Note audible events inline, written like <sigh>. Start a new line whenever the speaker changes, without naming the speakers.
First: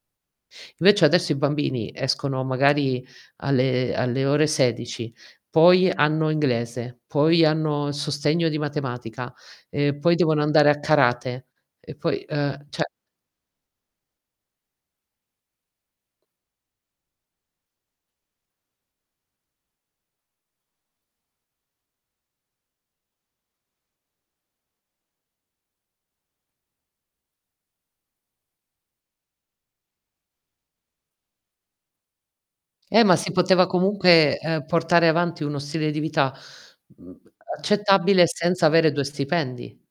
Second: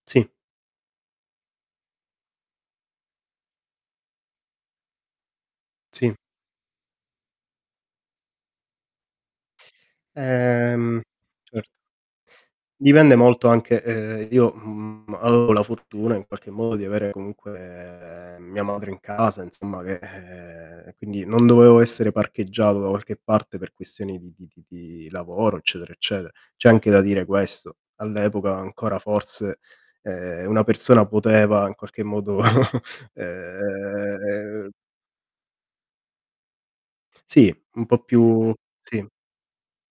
Sì.
Invece, adesso i bambini escono magari alle alle ore 16, poi,
Sì.
hanno inglese, poi hanno il sostegno di matematica, e poi devono andare a
Ehm,
karate,
certo.
e poi uhm, cioè
Dipende molto anche uhm, io, mhmm, avevo la fortuna, in qualche, modo di avere, comunque, mia madre in casa, insomma che ehm, e quindi, non dovevo essere parcheggiato da qualche parte per questioni di di di di lavoro, eccetera, ecceter c'è anche da dire questo, all'epoca ancora, forse, ehm, una persona poteva, in qualche modo, <chuckles>
Eh, ma si poteva comunque, uhm,
uhm
portare avanti uno stile di vita, mhmm,
Sì. Un po'
accettabile
più
senza avere 2
Sì.
stipendi.